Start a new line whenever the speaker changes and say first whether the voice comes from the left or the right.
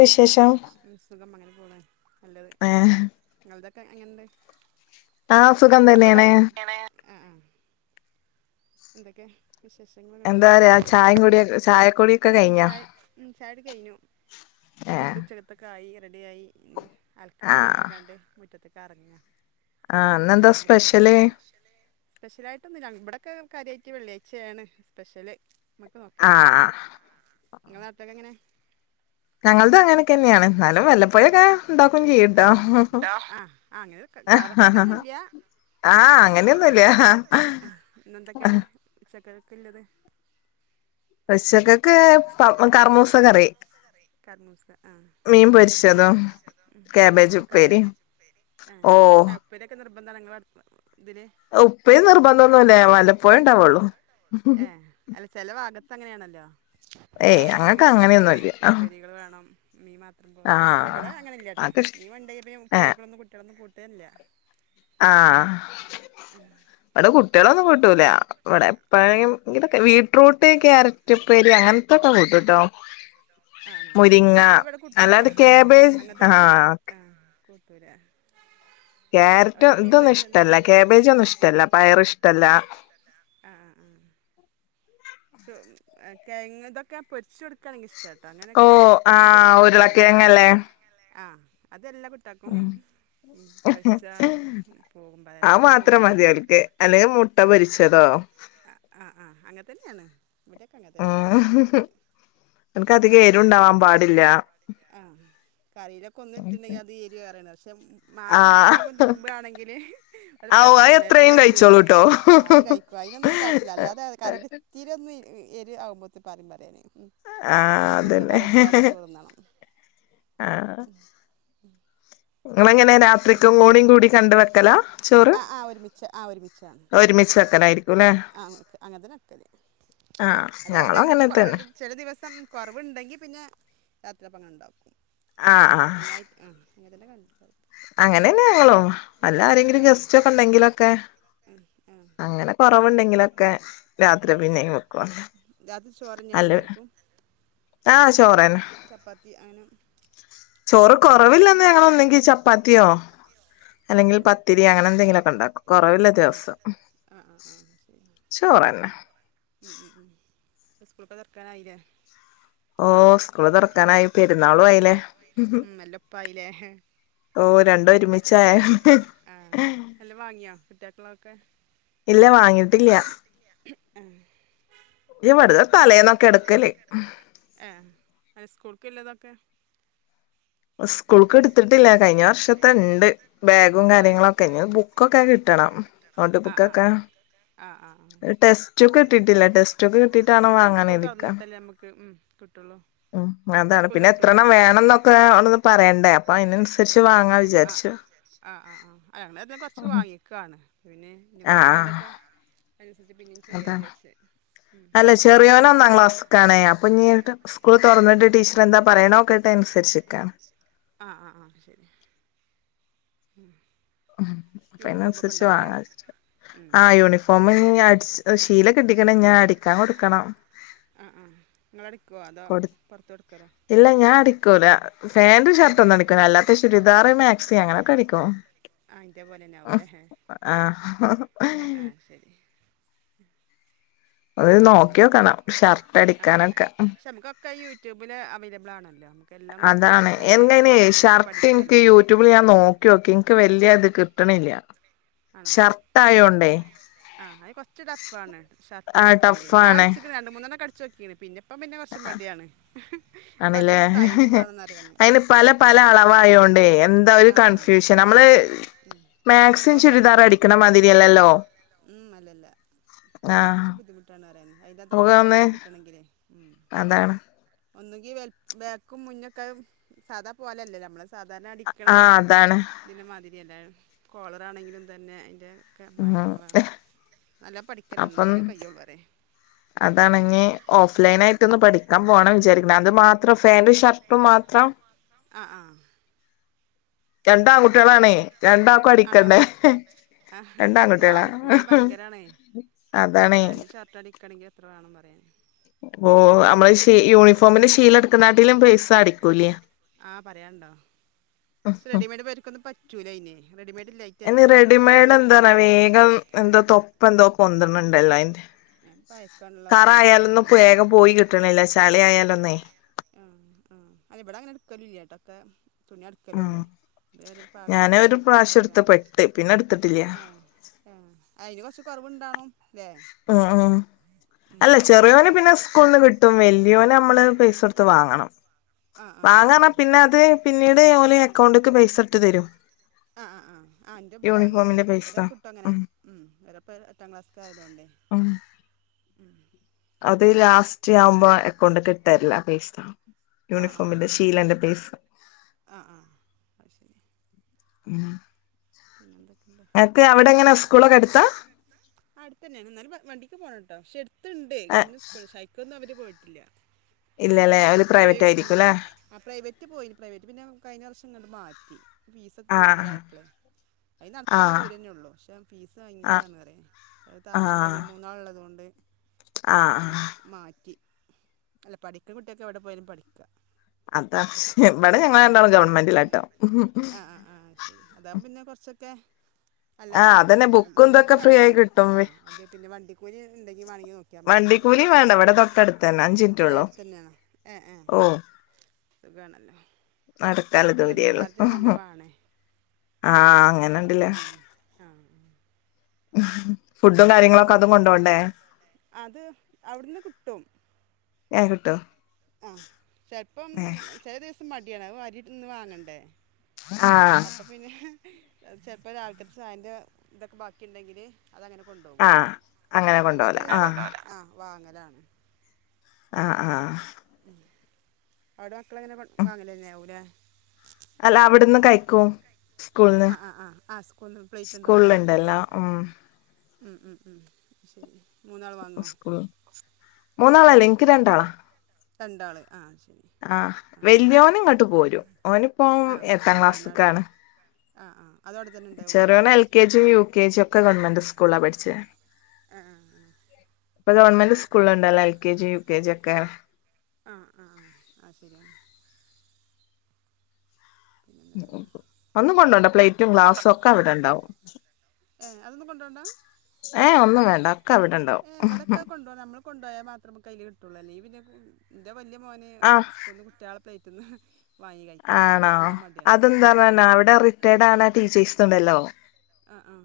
left: വിശേഷം
right: സുഖം അങ്ങനെ പോണ് നല്ലത്
left: ഏഹ്
right: ഇങ്ങൾതൊക്കെ എങ്ങൻണ്ട്
left: ആഹ് തന്നെയാണ്
right: സുഖം അങ്ങനെ എന്തക്കെ വിശേഷങ്ങള്ങ്ങട്ട്
left: എന്താ പറയാ ചായയും കൂടി ചായക്കുടിയൊക്കെ
right: ഉം
left: കഴിഞ്ഞോ
right: ചായ ഉം ചായ കുടി കഴിഞ്ഞു
left: ഏഹ്
right: ഫുഡ് ഉച്ചകത്തൊക്കായി റെഡിയായി ഇനി അൽക്കട്ടെ
left: ആഹ്
right: ജാര്ച്ച്ക്കാണ്ട് മുറ്റത്ത്ക്കർങ്ങ.
left: ആഹ്
right: അപ്പൊന്ന്
left: ഇന്നെന്താ സ്പെഷ്യല്
right: വിളിക്കട്ടെന്നരുതി. സ്പെഷ്യലായിട്ടൊന്നുല്ല ഇബടൊക്കെ കാര്യായ്റ്റ് വെള്ള്യായ്ചേണ് സ്പെഷ്യല്. നമക്ക് നോക്കല്ലേ
left: ആഹ്
right: ആഹ് ഇങ്ങളെ അത്തക്കെങ്ങനെ.
left: ഞങ്ങൾതു അങ്ങനൊക്കെന്നെയാണ് എന്നാലും വല്ലപ്പോയൊക്കെ ഉണ്ടാക്കും ചെയ്യുട്ടോ.
right: ആഹ് ആഹ് അങ്ങനെ. ക കറക്റ്റൊന്നുല്ല ആ ആഹ് അങ്ങനെന്നുല്ല ഇന്നെന്തെക്കെണ്. ഉച്ചക്കക്കത്തില്ലത്.
left: ഉച്ചക്കക്ക് പ കറമൂസ കറി.
right: കർമുസ ആഹ്.
left: മീൻ പൊരിച്ചതും
right: ആഹ്
left: കാബേജ്
right: അതൊക്കായോ
left: ഉപ്പേരിയും
right: കേബേജുപ്പേരി ആഹ്.
left: ഓഹ്
right: ഇപ്പേരിക്കെ നിർബന്ധാണോ ഇങ്ങള തില്.
left: ഉപ്പേരി നിർബന്ധൊന്നുല്ല വല്ലപ്പോയെ ഉണ്ടാവുള്ളൂ.
right: ഏഹ് അല്ല ചെല ഭാഗത്തങ്ങനെണല്ലോ.
left: ഏയ് ഞങ്ങക്കങ്ങനെയൊന്നുല്ല.
right: ട്ടികള് വേണം മീൻ മാ ത്രം പോരാ ഇവടെ അങ്ങനല്ലട്ടോ
left: അതൊക്കെ ഇഷ്
right: മീന്ണ്ടേല് പിന്നെ
left: ഏഹ്
right: ഉപ്പേരികളൊന്നും കുട്ടിളൊന്നും കൂട്ടേല്ല.
left: ആഹ്. ഇവടെ കുട്ടികളൊന്നും കൂട്ടൂല ഇവടെ
right: ആഹ്
left: ഇപ്പായും വീട്ട്റൂട്ട് ക്യാര റ്റ് ഇപ്പേരി അങ്ങൻത്തൊക്കെ കൂട്ടുട്ടൊ.
right: ആണോ അത് വടെ കൂട്ടൂലാ
left: അല്ലാതെ കാബേജ്
right: അങ്ങൻത്തൊന്നും.
left: ആഹ്
right: കൂട്ടൂലാ.
left: ക്യാരറ്റും ഇതൊന്നുഷ്ടല്ല ക്യാബേജൊന്നുഷ്ടല്ല പയറ്ഷ്
right: പയറ്ഷ്ടല്ല ആഹ് ആഹ്. സു എ കെയങ്തൊക്കെ പൊരിചൊടു ക്കാണെങ്കി ഇഷ്ട്ടാട്ടോ
left: ഓ
right: അങ്ങനൊക്കയാ അത് എപ്പമ്മള്
left: ആഹ്
right: പൊരിക്കൂല്ലല്ലോ ആഹ്
left: ഉരുളക്കിഴങ്ങല്ലേ
right: ഉരുളകിയങ്ങല്ലേ ആഹ് അതെല്ലാം. ഇത്താക്കും
left: ഉം
right: പൊരിച്ചാ പോകും അതല്ലാതൊന്നും ഓൽക്ക് പോവുല്ല അത് മാത്രം മതി.
left: അല്ലെ മുട്ട പൊരിച്ചതോ.
right: അ അ ആഹ് അങ്ങെൻതന്നേണ് ഇവിടൊക്കെ അങ്ങെതന്നെ കുട്ട്യള്.
left: ഓൽകധികം എരുണ്ടാവാൻ പാടില്ല.
right: ആഹ്. കറിലൊക്കൊന്ന് ഇട്ടുണ്ടെങ്കി അത് എരി ഏറേണ് പറയും പക്ഷെ. മാങ്ങ ഉപ്പും
left: ആഹ്
right: മൊളകും തിരുമ്പാണെങ്കില് ഒരു
left: ഔ അത്
right: പ്രശ്നുല്ല
left: എത്രയും
right: എത്രീം ഓര് എത്രയും
left: കഴിച്ചോളൂട്ടോ
right: കഴിച്ചോളും ആഹ് അത് കഴി ക്കും അയ്നൊന്നൊരു കൊയപ്പല്ല അല്ലാതെ കറില് ഇത്തിരി ഒന്ന് എരി ആവുമ്പോത്തിന് പറയും പറയല് ഉം.
left: ആഹ്
right: അപ്പോൽക്ക്
left: അതന്നെ
right: കറില്ലാതെ ചോറ്ന്നണം.
left: ആഹ് നിങ്ങളെങ്ങനെ രാത്രിക്കും
right: പിന്നെന്താ
left: കൂടി കൂടി കണ്ട് വെക്കലാ ചോറ്
right: ആഹ് ആഹ് ഒരുമിച്ച് ആഹ് ഒരുമി ച്ചാണ്
left: ഒരുമിച്ച് വെക്കലായിരിക്കുംല്ലേ
right: ആഹ് അങ്ങൻത് അങ്ങനതന്നെട്ക്കല്.
left: ആഹ്
right: അതവാ
left: ഞങ്ങളും
right: എന്തെങ്കിലും
left: അങ്ങനെ
right: കൊ
left: തന്നെ
right: എല്ല ചെല ദിവസം കൊറവ്ണ്ടെങ്കി പിന്നെ രാത്രിപ്പങ്ങനെണ്ടാക്കും.
left: ആഹ് ആഹ്.
right: ഉം അങ്ങൻതന്നെ കണ്ട
left: അങ്ങനന്നെ ഞങ്ങളും
right: ആ
left: അല്ലാരെങ്കിലും ഗസ്റ്റൊക്കെണ്ടെങ്കിലൊക്കെ
right: ആ, ആ
left: അങ്ങനെ. കൊറവുണ്ടെങ്കിലൊക്കെ. രാത്രി
right: ഉം
left: പിന്നെയും വെക്കും
right: രാത്രി ചോറന്നേണോ
left: അല്ല
right: എല്ലാർക്കും.
left: ആഹ് ചോറ്.
right: ആഹ് ചോറന്നേ ചപ്പാത്തി അങ്ങനെ.
left: ചോറ്
right: ഇല്ലേക്കൂലേ ഉമ്മാ
left: കൊറവില്ലന്ന് ഞങ്ങളൊന്നെങ്കി ചപ്പാത് ത്യോ
right: ആ
left: അല്ലെങ്കിൽ
right: ആ
left: പത്തിരി അങ്ങനെന്തെങ്കിലൊക്കെ ഇണ്ടാക്കും കൊറവില്ല ദിവസം.
right: ആഹ് ആഹ് ശെരി.
left: ചോറെന്നെ.
right: ഉം ഉം ഉം. ഇപ്പം സ്കൂളൊക്കെ തൊറ്ക്കാനായി ലേ?
left: ഓ സ്കൂള് തുറക്കാനായി പെരുന്നാളും ആയില്ലേ
right: ഉം എല്ലും ഒപ്പായിലെ. എഹെ.
left: ഓ
right: രണ്ടും
left: ഒരുമിച്ചായ
right: ഒരുമിച്ചായേ. ആഹ് എല്ലും വാങ്ങിയൊ കുട്ട്യേക്ക്ള്ളതൊക്കെ?
left: ഇല്ല വാങ്ങീട്ടില്ല്യ.
right: ആഹ്
left: ഇല്ല്യ വെട്ന്ന് തലേന്നൊക്കെ ഇട്ക്കല്.
right: ഏഹ് ഹൈസ്കൂൾക്കില്ലതൊക്കെ.
left: സ്കൂൾക്ക് ഇടുത്തിട്ടില്ല കഴിഞ്ഞ വർഷത്തെണ്ട്. ബാഗും
right: ആ
left: കാര്യങ്ങളൊക്കെ ഇഞ്ഞി ബു ക്കൊക്കെ കിട്ടണം നോട്ട്
right: ആ ആ ആ
left: ബുക്കൊക്കെ.
right: ആ ആഹ് ആഹ് ആഹ്
left: ടെസ്റ്റുക്ക് കിട്ടിട്ടില്ല ടെസ്റ്റുക്ക് കിട്ടീട്ടാണം വാങ്ങാന് കര്തിക്കാ.
right: കിട്ടൊള്ളോ.
left: ഉം അതാണ്. പിന്നെ എത്രണ്ണം വേണം ന്നൊക്കെ അവിട്ന്ന് പറയണ്ടേ. അപ്പൊ അയിനനുസരിച്ച് വാങ്ങാ വിചാ
right: ആഹ് ആഹ്. ആഹ് ആഹ് അഹ് ഞങ്ങളേതാലും കൊർച്ച് വാങ്ങിക്കാണ്. പിന്നെ ഇനി
left: ആഹ്
right: കൊറവുള്ളതൊക്കെ അയിനനുസരിച്ച് പിന്നിം ചെയ്യാ
left: അതാണ്
right: വിചാര്ച്ച്.
left: അല്ല ചെറിയോന് ഒന്നാം ക്ലാസ്സ്ക്കാണേ. അപ്പൊ ഞ്ഞ് സ്കൂൾ തൊറന്നിട്ട് ടീച്ചർ എന്താ പറയ്ണോ ക്കട്ടെ അയ്നൻസരിച്ച്ക്കാണ്.
right: ആഹ് ആഹ് ആഹ് ശരി. ഉം
left: മ് അപ്പൊ അയിനന്സരിച്ച് വാങ്ങാ [unintelligible]
right: ഉം
left: ആഹ് യൂണിഫോം ഞ് അട്ച് ശീല കിട്ടീക്ണ് ഇഞ്ഞതടിക്കാൻ കൊടുക്കണം.
right: ആഹ് ആഹ്. ഇങ്ങളടിക്കുവോ അതോ
left: കൊടു
right: പൊറത്ത് കൊടുക്കലോ.
left: ഇല്ല ഞാ ടിക്കൂല. ഫാന്റ് ഷർട്ടൊന്നും
right: പത്ത്
left: അടിക്കൂല അല്ലാത്ത ചുരിദാർ മാക്സി അങ്ങനൊക്കെ അടിക്കും.
right: ആഹ് ഇന്റെ പോലെന്നെ ആവൂലേ ആഹ് ആഹ്
left: ആഹ്.
right: ശരി
left: അത്
right: പിന്നെ എന്തൊക്കെണ്.
left: നോക്കിയോക്കണം ഷർട്ട്
right: ആഹ്
left: അടിക്കാനൊക്കെ
right: പിക്ഷെ നമുക്കൊക്കെ യൂട്യൂബിൽ അവൈലബിൾ ആണല്ലോ. നമ്
left: അതാണ് എൻങ്ങനെയ് ഷർട്ട്
right: പഠിക്കല്ലോ
left: ഇൻക്ക് യൂ ട്യൂബിൽ ഞാൻ നോക്കിയോക്കി ഇനിക്ക് വല്യ ഇത് കിട്ട്ണില്ല്യ. ഷർട്ടായോണ്ടേ.
right: ആഹ് അയ്ന് കൊറച്ച് ടഫാണ്.
left: ആഹ്
right: ഷർട്ടടിക്കണങ്കിലേ. ഞാൻ
left: ടഫാണ്
right: അടിച്ചിക്ക്ണ് രണ്ട് മൂന്നെണ്ണൊക്കെ അട് ചോക്കിണ്. പിന്നെപ്പം പിന്നെ കൊർച്ച് മടിയാണ്. അപ്പൊ
left: ആണില്ലേ
right: കൊർച്ചൊന്ന് ടൈമ് മാണംന്നറ്യാ ഞാന്.
left: അയിന് പല പല അളവായോണ്ടേയ് എ ന്താ ഒരു
right: ആ ആ
left: കൺഫ്യൂഷൻ. നമ്മള്
right: ഉം
left: മാക്സിം
right: നല്ലോ
left: ചുരിദാർ
right: പഠിക്കണം
left: അടിക്കണമാതിരിയല്ലല്ലോ.
right: ഉം അല്ലല്ല കൊർച്ച് ബുദ്ധിമുട്ടാണ് പറയാ ന്. അയിന്റാതൊക്കെ റെഡി
left: നമുക്കൊന്ന്
right: ആയി കിട്ടണെങ്കിലേ ഉം.
left: അതാണ്.
right: ഒന്നെങ്കി വല് ബേക്കും മുന്നൊക്കെ സാധാ പോലല്ലെല്ലോ ഞമ്മള് സാധാരണ
left: ആഹ് അതാണ്.
right: ഇതിന്റെ മാതിരിയല്ല. കോളറാണെങ്കിലും തന്നെ അയ്ൻ്റെ ഒക്കെ
left: ഉം
right: മാറ്റങ്ങളാണ്. നല്ലോം പഠിക്കണന്നെ മാണം
left: അപ്പം
right: ഇന്നാതന്നെ കയ്യൊള്ളൂ പറ്യേ.
left: അതാണ് ഞ്ഞി ഓഫ് ലൈനായിട്ടൊന്ന് പഠിക്കാൻ പോണം വിചാരി ക്ണ്. അത് മാത്രം ഫാൻ്റും ഷർട്ടും മാത്രം.
right: ആഹ് ആഹ്
left: രണ്ട്
right: അത് ശരി രണ്ട്
left: ആൺകുട്ടികളാണേ
right: ആൺകുട്ടിയളാണേ
left: രണ്ടാക്കും
right: ആണോ
left: അടിക്കണ്ടേ
right: ഞാനൊന്ന് പഠിക്കട്ടെ
left: രണ്ട്
right: അയന്നെ ഭ
left: ആൺകുട്ടികളാ
right: അടിക്കൂലി ഭയങ്കരാണെയ്
left: അതാണേ
right: പാന്റ് ഷർട്ട് അടി ക്കണെങ്കില് എത്ര വേണന്നറിയെ
left: ഓഹ് അമ്മളെ
right: അമ്മളെ ശി യൂണിഫോമിന്റെ ശീല ഇട്ക്ക്ത്താണ്ടേലും
left: അടിക്കൂലേ
right: പൈസാണേ ആഹ് പറയാണ്ടോ പക്ഷേ റെഡിമെയ്ഡ് ഇവര്ക്കൊന്നും പറ്റൂല അയ്നെ റെഡിമെയ്ഡ് ഇല്ലായി
left: അയ്ന് റെഡിമെയ്ഡ് എന്താന്ന വേഗം എന്തോ തൊപ്പന്തോ പൊന്ത്‌ണണ്ടല്ലോ അയിന് കറ
right: പയക്കാനുള്ളതുണ്ടാവും
left: ആയാലൊന്നും
right: ഇക്കാരം
left: ഇപ്പേഗം പോയി
right: മണി
left: കിട്ട്ണില്ല ചളി ആയാലൊന്നേയ്
right: ആഹ് ആഹ് അല്ല ഇബടെ അങ്ങനെ ഇട്ക്കല് ഇല്ലട്ടോ ഒക്കെ തുണിയാ
left: ഉം
right: ഇട്ക്കലൊള്ളു ഇത് ഞാൻ ഒരു
left: ഞാന്
right: പാകത്തിന്
left: ഒരു
right: അടിക്കാ
left: പ്രാവശ്യം എടുത്ത്
right: വിചരിച്ച്ങ്ങാണ്ട്
left: പെട്ട് പിന്നെ എടുത്തിട്ടില്ല
right: ഏഹ് ഏഹ് അയിന് കൊറച്ച് കൊറവ് ഇണ്ടാണും
left: ഉ ഉം
right: ഉം
left: അല്ല
right: ഉം
left: ചെറിയോന് പിന്നെ സ്കൂള്ന്ന് കി ട്ടും വല്ല്യോന് അമ്മള് പൈസൊട്ത്ത് വാങ്ങണം
right: ആഹ് ആഹ് ആഹ്
left: വാങ്ങർഞ്ഞാ
right: ആഹ്
left: പിന്നെ അത് പിന്നീട് ഓല് അക്കൗണ്ടക്ക് പൈസ ഇട്ട് തരും
right: ആഹ് ആഹ് ആഹ് ഇൻ്റെബടെ അങ്ങനെ തന്നെ
left: യൂണിഫോമിന്റെ
right: ഫ
left: പൈസ
right: ഒരാക്ക് കിട്ടും അങ്ങനെ ഉം [unintelligible] എട്ടാം ക്ലാസ്ക്കായതോണ്ടെ
left: ഉം
right: ഉം
left: അത് ലാസ്റ്റ് ആവുമ്പോ എക്കൗണ്ട്ക്ക് ഇട്ടരെലാ പൈസാ
right: ആഹ് ആഹ് ആഹ് ആഹ് ആഹ് ആഹ് അത് ശരി
left: [unintelligible]
right: പിന്നെ എന്തൊക്കെണ്ട്
left: അന്ക്ക് അവിടെ ഇങ്ങനെ സ്കൂളൊക്കെ എട്ത്താ?
right: അട്ത്തന്നേണ് എന്നാലും വ വണ്ടിക്ക് പോണട്ടോ പക്ഷേ എട്ത്ത്ണ്ട്
left: ഏഹ്
right: ഗവൺമെന്റ് സ്കൂൾ പക്ഷേ അയി ക്കൊന്നും അവര് പോയിട്ടില്ല പിന്നെ
left: ഇല്ലല്ലേ ഓല് പ്രൈവറ്റ്
right: പ്രൈവ് ആഹ്
left: ആയിരിക്കും ല്ലേ
right: പ്രൈവറ്റേനി ആഹ് പ്രൈവറ്റ് പോയിനി പ്രൈവറ്റ് പിന്നെ കഴിഞ്ഞ വർഷം ഇങ്ങട് മാറ്റി ഫീസൊക്കെ
left: ആഹ്
right: കൂടുതലായപ്പളെ അയിൻ നടക്കാല്ലെ
left: ആഹ്
right: ദൂരന്നൊള്ളു പക്ഷേ ഫീസ്
left: ആഹ്
right: ഭയങ്കരാണ് പറയാ അഹ് താങ്ങാൻ
left: ആഹ്
right: കയ്യും മൂന്നാൾ ഇള്ളത്കൊണ്ടെ
left: ആഹ്
right: പിന്നെ
left: ആഹ്
right: മാറ്റി അല്ല പഠിക്ക്ന്ന കുട്ടിയക്ക് എവിടെ പോയാലും പഠിക്കാ
left: അതാണ് ഇവെടെ ഞങ്ങളെ രണ്ടാളും ഗവൺമെന്റിലാട്ടോ
right: ആഹ് ശരി അതാവുമ്പം പിന്നെ കൊറച്ചൊക്കെ
left: ആഹ്
right: അല്ലാത്ത
left: അതന്നെ
right: ഉം
left: ബുക്കും
right: ഫീസ്
left: ഇതൊക്കെ ഫ്രീ ആയി
right: വേണ്ടല്ലോ
left: കിട്ടും
right: ആഹ് അത് പിന്നെ വണ്ടിക്കൂലി ഇണ്ടെങ്കി വാണെങ്കി നോ ക്കിയാ മതിയല്ലോ
left: വണ്ടിക്കൂലിയും വേണ്ട ഇവിടെ
right: വണ്ടിക്കൂലിം വാണ്ട
left: തൊട്ടടുത്ത്
right: ഇവ്ടെ
left: തന്നെ അഞ്ച്
right: തൊട്ടെട്ത്തന്നെ ഏഹ്
left: മിനിറ്റൊള്ളൂ
right: എട്ത്തന്നേണോ ഏഹ് ഏഹ്
left: ഓ
right: സുഖാണല്ലോ
left: നടക്കാള്ളെ
right: മറ്റേ വണ്ടി
left: ദൂരെള്ളു
right: ചാർജ്
left: ആഹ്
right: ആഹ്
left: അങ്ങനെണ്ട്ല്ലേ
right: ഉം ആഹ്
left: ഫുഡും കാര്യങ്ങളൊക്കെ അതും കൊണ്ടോണ്ടേ
right: അത് അവിടുന്ന് കിട്ടും
left: ഏഹ് കിട്ടോ
right: ആഹ് ചെലപ്പം
left: ഏഹ്
right: ചെലെ ദിവസം മടിയാണ് അത് വരിട്ന്ന് വാങ്ങണ്ടേ
left: ആഹ്
right: അപ്പം പിന്നെ ഏഹ് ചെലപ്പം രാവില്ക്കത്തെ ചായൻ്റെ ഇതൊക്കെ ബാക്കിയിണ്ടെങ്കില് അതങ്ങനെ കൊണ്ടോവും
left: ആഹ് അങ്ങനെ
right: അല്ലാത്ത
left: കൊണ്ടോവല
right: ദിവസം ഏഹ്
left: ആഹ്
right: കൊണ്ടോവലാ ആഹ് വാങ്ങലാണ്
left: ആഹ് ആഹ്
right: ഉം അവ്ടെ മക്കള് എങ്ങനെ കൊ വാങ്ങലെന്നാവുലെ
left: അല്ല അവിടുന്ന്
right: അല്ല
left: കഴിക്കും
right: അവ്ട്ന്ന് കഴിക്കും
left: സ്കൂൾന്ന്
right: ആഹ് ആഹ് ആഹ് ആഹ് സ്കൂള്ന്ന് പ്ലേറ്റ് കൊണ്ടോവ്ണ്ടാവും
left: സ്കൂളില്ണ്ടല്ലോ ഉം
right: [unintelligible] ഉം ഉം ഉം ശരി മൂന്നാൾ വാങ്ങുമോ
left: സ്കൂൾ മൂന്നാളല്ല ഇനിക്ക് രണ്ടാളാ.
right: രണ്ടാൾ ആഹ് ശരി.
left: ആഹ്
right: ആ
left: വല്യോന് ഇങ്ങൊട്ട് പോരും ഓനിപ്പോ എട്ടാം ക്ലാസ്സിക്കാണ്.
right: ആഹ് ആഹ് അതോടെ തന്നെ. ഉണ്ടാവൂലേ
left: ചെറിയോന് എൽ കെ ജിയും യു കെ ജി ഒക്കെ ഗവൺമെന്റ് സ്കൂളിലാ പഠിച്ചത്.
right: ആഹ് ആഹ് ആഹ്
left: ഇപ്പൊ ഗവൺമെന്റ് സ്കൂളില്ണ്ടല്ലോ L K G U K G ഒക്കെ.
right: ആഹ് ആഹ് ആഹ് ആഹ് ശരി ആഹ് പിന്നെ എന്തൊക്കെ ഉണ്ട്
left: ഒന്നും കൊണ്ടോണ്ട പ്ലേറ്റും ഗ്ലാസും ഒക്കെ അവിടെ ഉണ്ടാവും.
right: ഏ അതൊന്നും കൊണ്ടോണ്ട?
left: ഏ ഒന്നും വേണ്ട. ഒക്കെ അവിടെ ഉണ്ടാവും
right: ഏ ഇവിടൊക്കെ കൊണ്ടൊണം നമ്മള് കൊണ്ടൊയാ മാത്രേ കയില് കിട്ടൊള്ളൂ അല്ലേ പിന്നെ. ഇൻ്റെ വല്യയ മോന്
left: ആഹ്
right: സ്കൂളിന്ന് കുട്ടിയാളെ പ്ലേറ്റിന്ന്
left: ആണോ അതെന്താ
right: ഉം.
left: പറ അവിടെ റിട്ടയേഡ് ആണ് ടീച്ചേഴ്സ് ണ്ടല്ലോ?
right: ആ ആ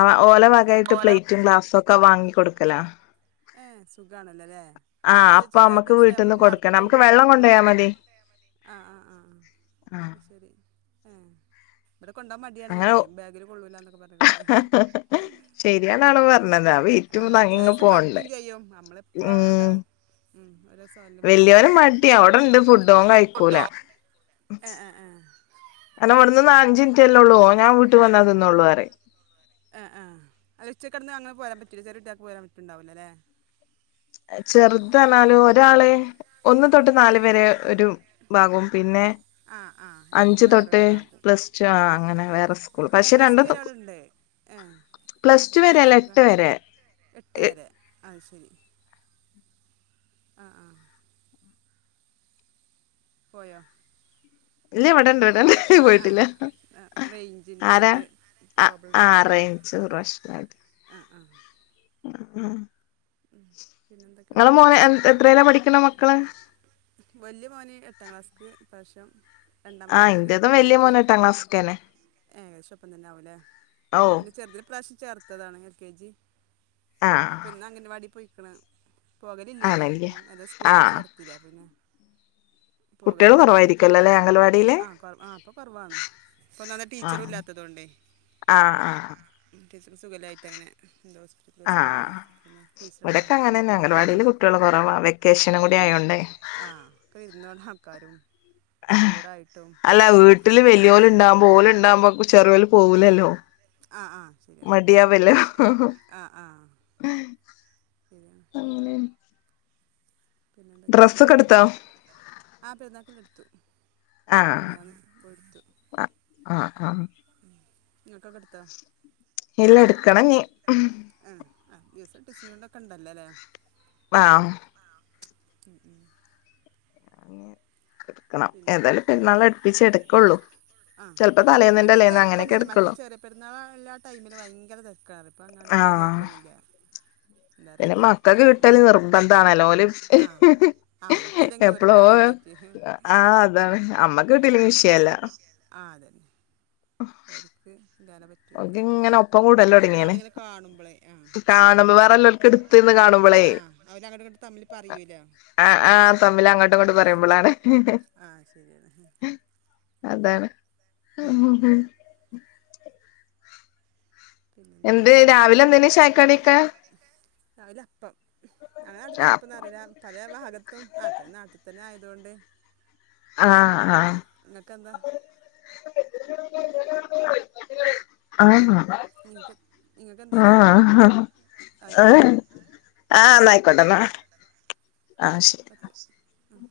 left: ആഹ് ഓല വകായിട്ട് പ്ലേറ്റും ഗ്ലാസും ഒക്കെ വാങ്ങിക്കൊടുക്കല.
right: ഏ സുഖാണല്ലോല്ലേ മറ്റത്
left: അപ്പൊ
right: ചെല
left: നമ്മക്ക്
right: ദിവസ നമ്മള്
left: വീട്ടിൽന്ന് കൊടുക്കണം
right: മറക്കും
left: നമുക്ക്
right: കുട്ടികൾ
left: വെള്ളം
right: കൊണ്ട്.
left: കൊണ്ടോയാ മതി
right: ആഹ ആഹ് ആഹ്
left: ആഹ്
right: അയ് ശരി ആഹ് ഇബടെ കൊണ്ടാവാൻ മടിയാണ്
left: അങ്ങനെ
right: ന്ട്ടെയ് ബാഗിൽ കൊള്ളൂലാ ന്നൊക്കെ പറഞ്ഞിട്ട്.
left: ശരിയാണാണോ
right: കൊണ്ടോവൂല
left: പറഞ്ഞത് ആ വെയിറ്റും താങ്ങിങ്ങ്
right: ചെലേസം മറക്കും
left: പോണ്ടേ
right: ചെയ്യും നമ്മൾ എപ്പളങ്ങട്ട്
left: വല്യ യോന് മടിയ അവിടെ ഇണ്ട് ഫുഡ് ഓൻ കഴിക്കൂല.
right: ഏ ഏ ഏ
left: കാരണം ഇവിടുന്ന് അഞ്ചി മിനിറ്റല്ലൊള്ളൂ ഓൻ ഞാൻ വീട്ട് വന്ന തിന്നോള്ളൂ പറയും.
right: ആഹ് ആഹ് അത് ഉച്ച കടന്ന് അങ്ങെനെ പോരാൻ പറ്റുല്ല ചെറിയ കുട്ടിയക്ക് പോരാൻ പറ്റ്ണ്ടാവുല്ലല്ലേ?
left: ചെറുത് പറഞ്ഞാല് ഒരാള്. ഒന്ന് തൊട്ട് നാല് വരെ ഒരു ഭാഗവും പിന്നെ
right: ആ ആ രണ്ടും
left: അഞ്ച്
right: വേറെ
left: തൊട്ട്
right: വേറെ ആകും
left: പ്ലസ് ടു ആഹ് അങ്ങനെ വേറെ സ്കൂള്
right: ഏ
left: പക്ഷെ
right: പ്ലസ് ടു
left: രണ്ടത്
right: ഒരാളുണ്ട് ഏ
left: പ്ലസ്ടു വരെ
right: ഏ
left: അല്ല എട്ട്
right: സുഖം
left: വരെ
right: എട്ട് വരെ അത് ശെരി ആഹ് ആഹ് പോയോ?
left: ഇല്ല വിടണ്ട് വ്ടണ്ട
right: ആ ആ
left: വീട്ടില
right: ആ, റേഞ്ചിൻ്റെ
left: ആരാ?
right: ഇത്
left: അഹ്
right: പ്രോബ്ലം
left: ആഹ് റേഞ്ച് പ്രശ്നായിട്ട്
right: അഹ് ആഹ്
left: അഹ് ആഹ്
right: ഉം
left: ങ്ങെളെ മോന് എ എത്രേലാ പഠിക്ക്ന്ന മക്കള്?
right: വല്യ മോന് എട്ടാം ക്ലാസ്ക്ക് ഇപ്പ്രാശ്യം
left: ആ
right: രണ്ടാമത്തെ മോന്
left: ഇന്റേതും വല്യ
right: മൂന്ന്ക്ക്
left: മോന് എട്ടാം ക്ലാസ്ക്കന്നെ
right: ഏകദേശം ഒപ്പം തന്നെ ആവൂല്ലേ
left: ഓ
right: പിന്നെ ചെറുതിനെ ഇപ്രാശ്യം ചേർത്തതാണ് എൽ കെ ജി
left: ആ
right: ഇപ്പ ഇന്നഅംഗന് വാടി പോയിക്ക്‌ണ് പോകലില്ലേയ്നി
left: ആണല്ലേ
right: ഇപ്പം ഏതാ സ്കൂളൊക്കെ
left: ആഹ്
right: ചേർത്തില്ലെ അപ്പ പിന്നെ
left: കുട്ടികള്
right: പോകലില്ല ഇപ്പൊ ഇന്ന്പ്പൊ
left: കുറവായിരിക്കല്ലോല്ലേ അംഗൽവാടിയില്
right: ആഹ് കൊ ആഹ് പ്പൊ കൊറവാണ് ഇപ്പൊന്ന ടീച്ചറും
left: ആഹ്
right: ഇല്ലാത്തതോണ്ടേ
left: ആഹ് ആഹ്
right: ടീച്ചേഴ്സിന് സുഖല്ലായിട്ട് അങ്ങനെ എന്തോ ഹോസ്പിറ്റൽ കേസ്സൊക്കെ
left: ആഹ്
right: പറഞ്ഞു അപ്പ പിന്നെ
left: ഇവിടൊക്കെ
right: ണ്ടവലില്ല
left: അങ്ങനെന്നെ
right: ഓല്
left: അംഗൻവാടിയില്
right: പൊലില്ല
left: കുട്ടികള് കുറവാ വെക്കേഷനും കൂടി
right: ഉം
left: ആയോണ്ടേ
right: അഹ് ആഹ് ഒക്ക വിരുന്നോണ ആൾക്കാരും, ടൂറായിട്ടും
left: അല്ല
right: ഒക്കെ
left: വീട്ടില്
right: അതില്
left: വലിയോല്
right: ടൈം
left: ഇണ്ടാകുമ്പോ ഓല് ഇണ്ടാവുമ്പൊ ചെറിയോല് പോകൂലലൊ
right: ആഹ് ആഹ് ശെരിയാണ് ആഹ് ആഹ്,
left: [unintelligible]
right: ശെരിയാണ്,
left: അങ്ങനെ
right: പിന്നെന്തൊക്കണ്ട്
left: ഡ്രസ്സൊക്കെ എടുത്തോ
right: കാര്യങ്ങള്, ആഹ് പെരുന്നാക്ക്‌ല്ല ഇട്ത്തു, മിനിയാന്ന് പോയിടുത്തു,
left: അ ആഹ് ആഹ്,
right: ഉം, ഇങ്ങക്കന്തട്ത്തൊ?
left: ഇല്ല ഇട്ക്കണംഞ്ഞി,
right: ആഹ് ആഹ് ദീസഡിസൈൻണ്ട ഒക്കെ ഉണ്ടല്ലൊലേ
left: ആഹ്,
right: ആഹ്, ഉം ഉം,
left: ഉം എടുക്കണം
right: പിന്നെ
left: ഏതായാലും പെരുന്നാളട്പ്പിച്ച് എടുക്കൊള്ളു
right: ആ
left: ചെൽപ്പൊ
right: ഇപ്പഴ്
left: തലേന്നിന്റെ
right: വലിയ
left: തല്ലേന് അങ്ങനെയൊക്കെ
right: തിരക്കൊന്നുമില്ല മറ്റേ
left: എടുക്കൊള്ളു
right: ചെറിയ പെരുന്നാൾ എല്ലാ ടൈമില് ഭയങ്കര തെരക്കാണ് ഇപ്പ അങ്ങന വല്യെ
left: ആഹ്
right: തിരക്കൊന്നുല്ല,
left: പിന്നെ മക്കൾക്ക് കിട്ടല് നിർബന്ധാണലൊ, ഓല്,
right: ആ അമ്മക്കില്ലെങ്കിലും
left: എപ്പളോ
right: ഓര്ക്കാണലൊ കാര്യായ്റ്റ്,
left: ആഹ് അതാണ് അമ്മക്ക് കിട്ടീലെ വിഷയല്ല,
right: ഓര്ക്ക് എന്താനെ പറ്റ
left: ഓൽക് ഇങ്ങന ഇപ്പ കൂടല് തൊടങ്ങിണ്
right: കാണുമ്പോളേ ആ
left: കാണുമ്പൊ വേറല്ലോൽക്ക് ഇട്ത്ത്ന്ന് കാണുമ്പളെ,
right: ആ അവരങ്ങോട്ട് ഇങ്ങോട്ട് തമ്മിൽ പറയൂല,
left: ആഹ്
right: ഉം.
left: ആഹ് തമ്മിൽ അങ്ങ്ട്ടും ഇങ്ങ്ട്ട് പറയുമ്പളാണ്,
right: ആ ശരിയാണ്
left: അതാണ്,
right: ഉം, ഉം, ഉം.
left: എന്ത് രാവിലെ എന്തേയ്ന് ചായക്കടി?
right: രാവിലപ്പം ഞങ്ങവ്ടുന്ന്
left: ആഹ്
right: അപ്പന്നറയ പല ഭാഗത്തും അപ്പഴ നാട്ടിത്തന്നെ ആയതോണ്ട്,
left: ആഹ്
right: നിങ്ങൾക്ക് എന്താ
left: ആഹ്,
right: നിങ്ങൾക്ക് നിങ്ങൾക്ക് എന്തേനി
left: ആഹ്
right: രാവിലത്തെ
left: ആഹ് ആഹ് ഇന്നയ്ക്കോട്ടെ ഇന്നാ
right: പത്തിശ് ഉം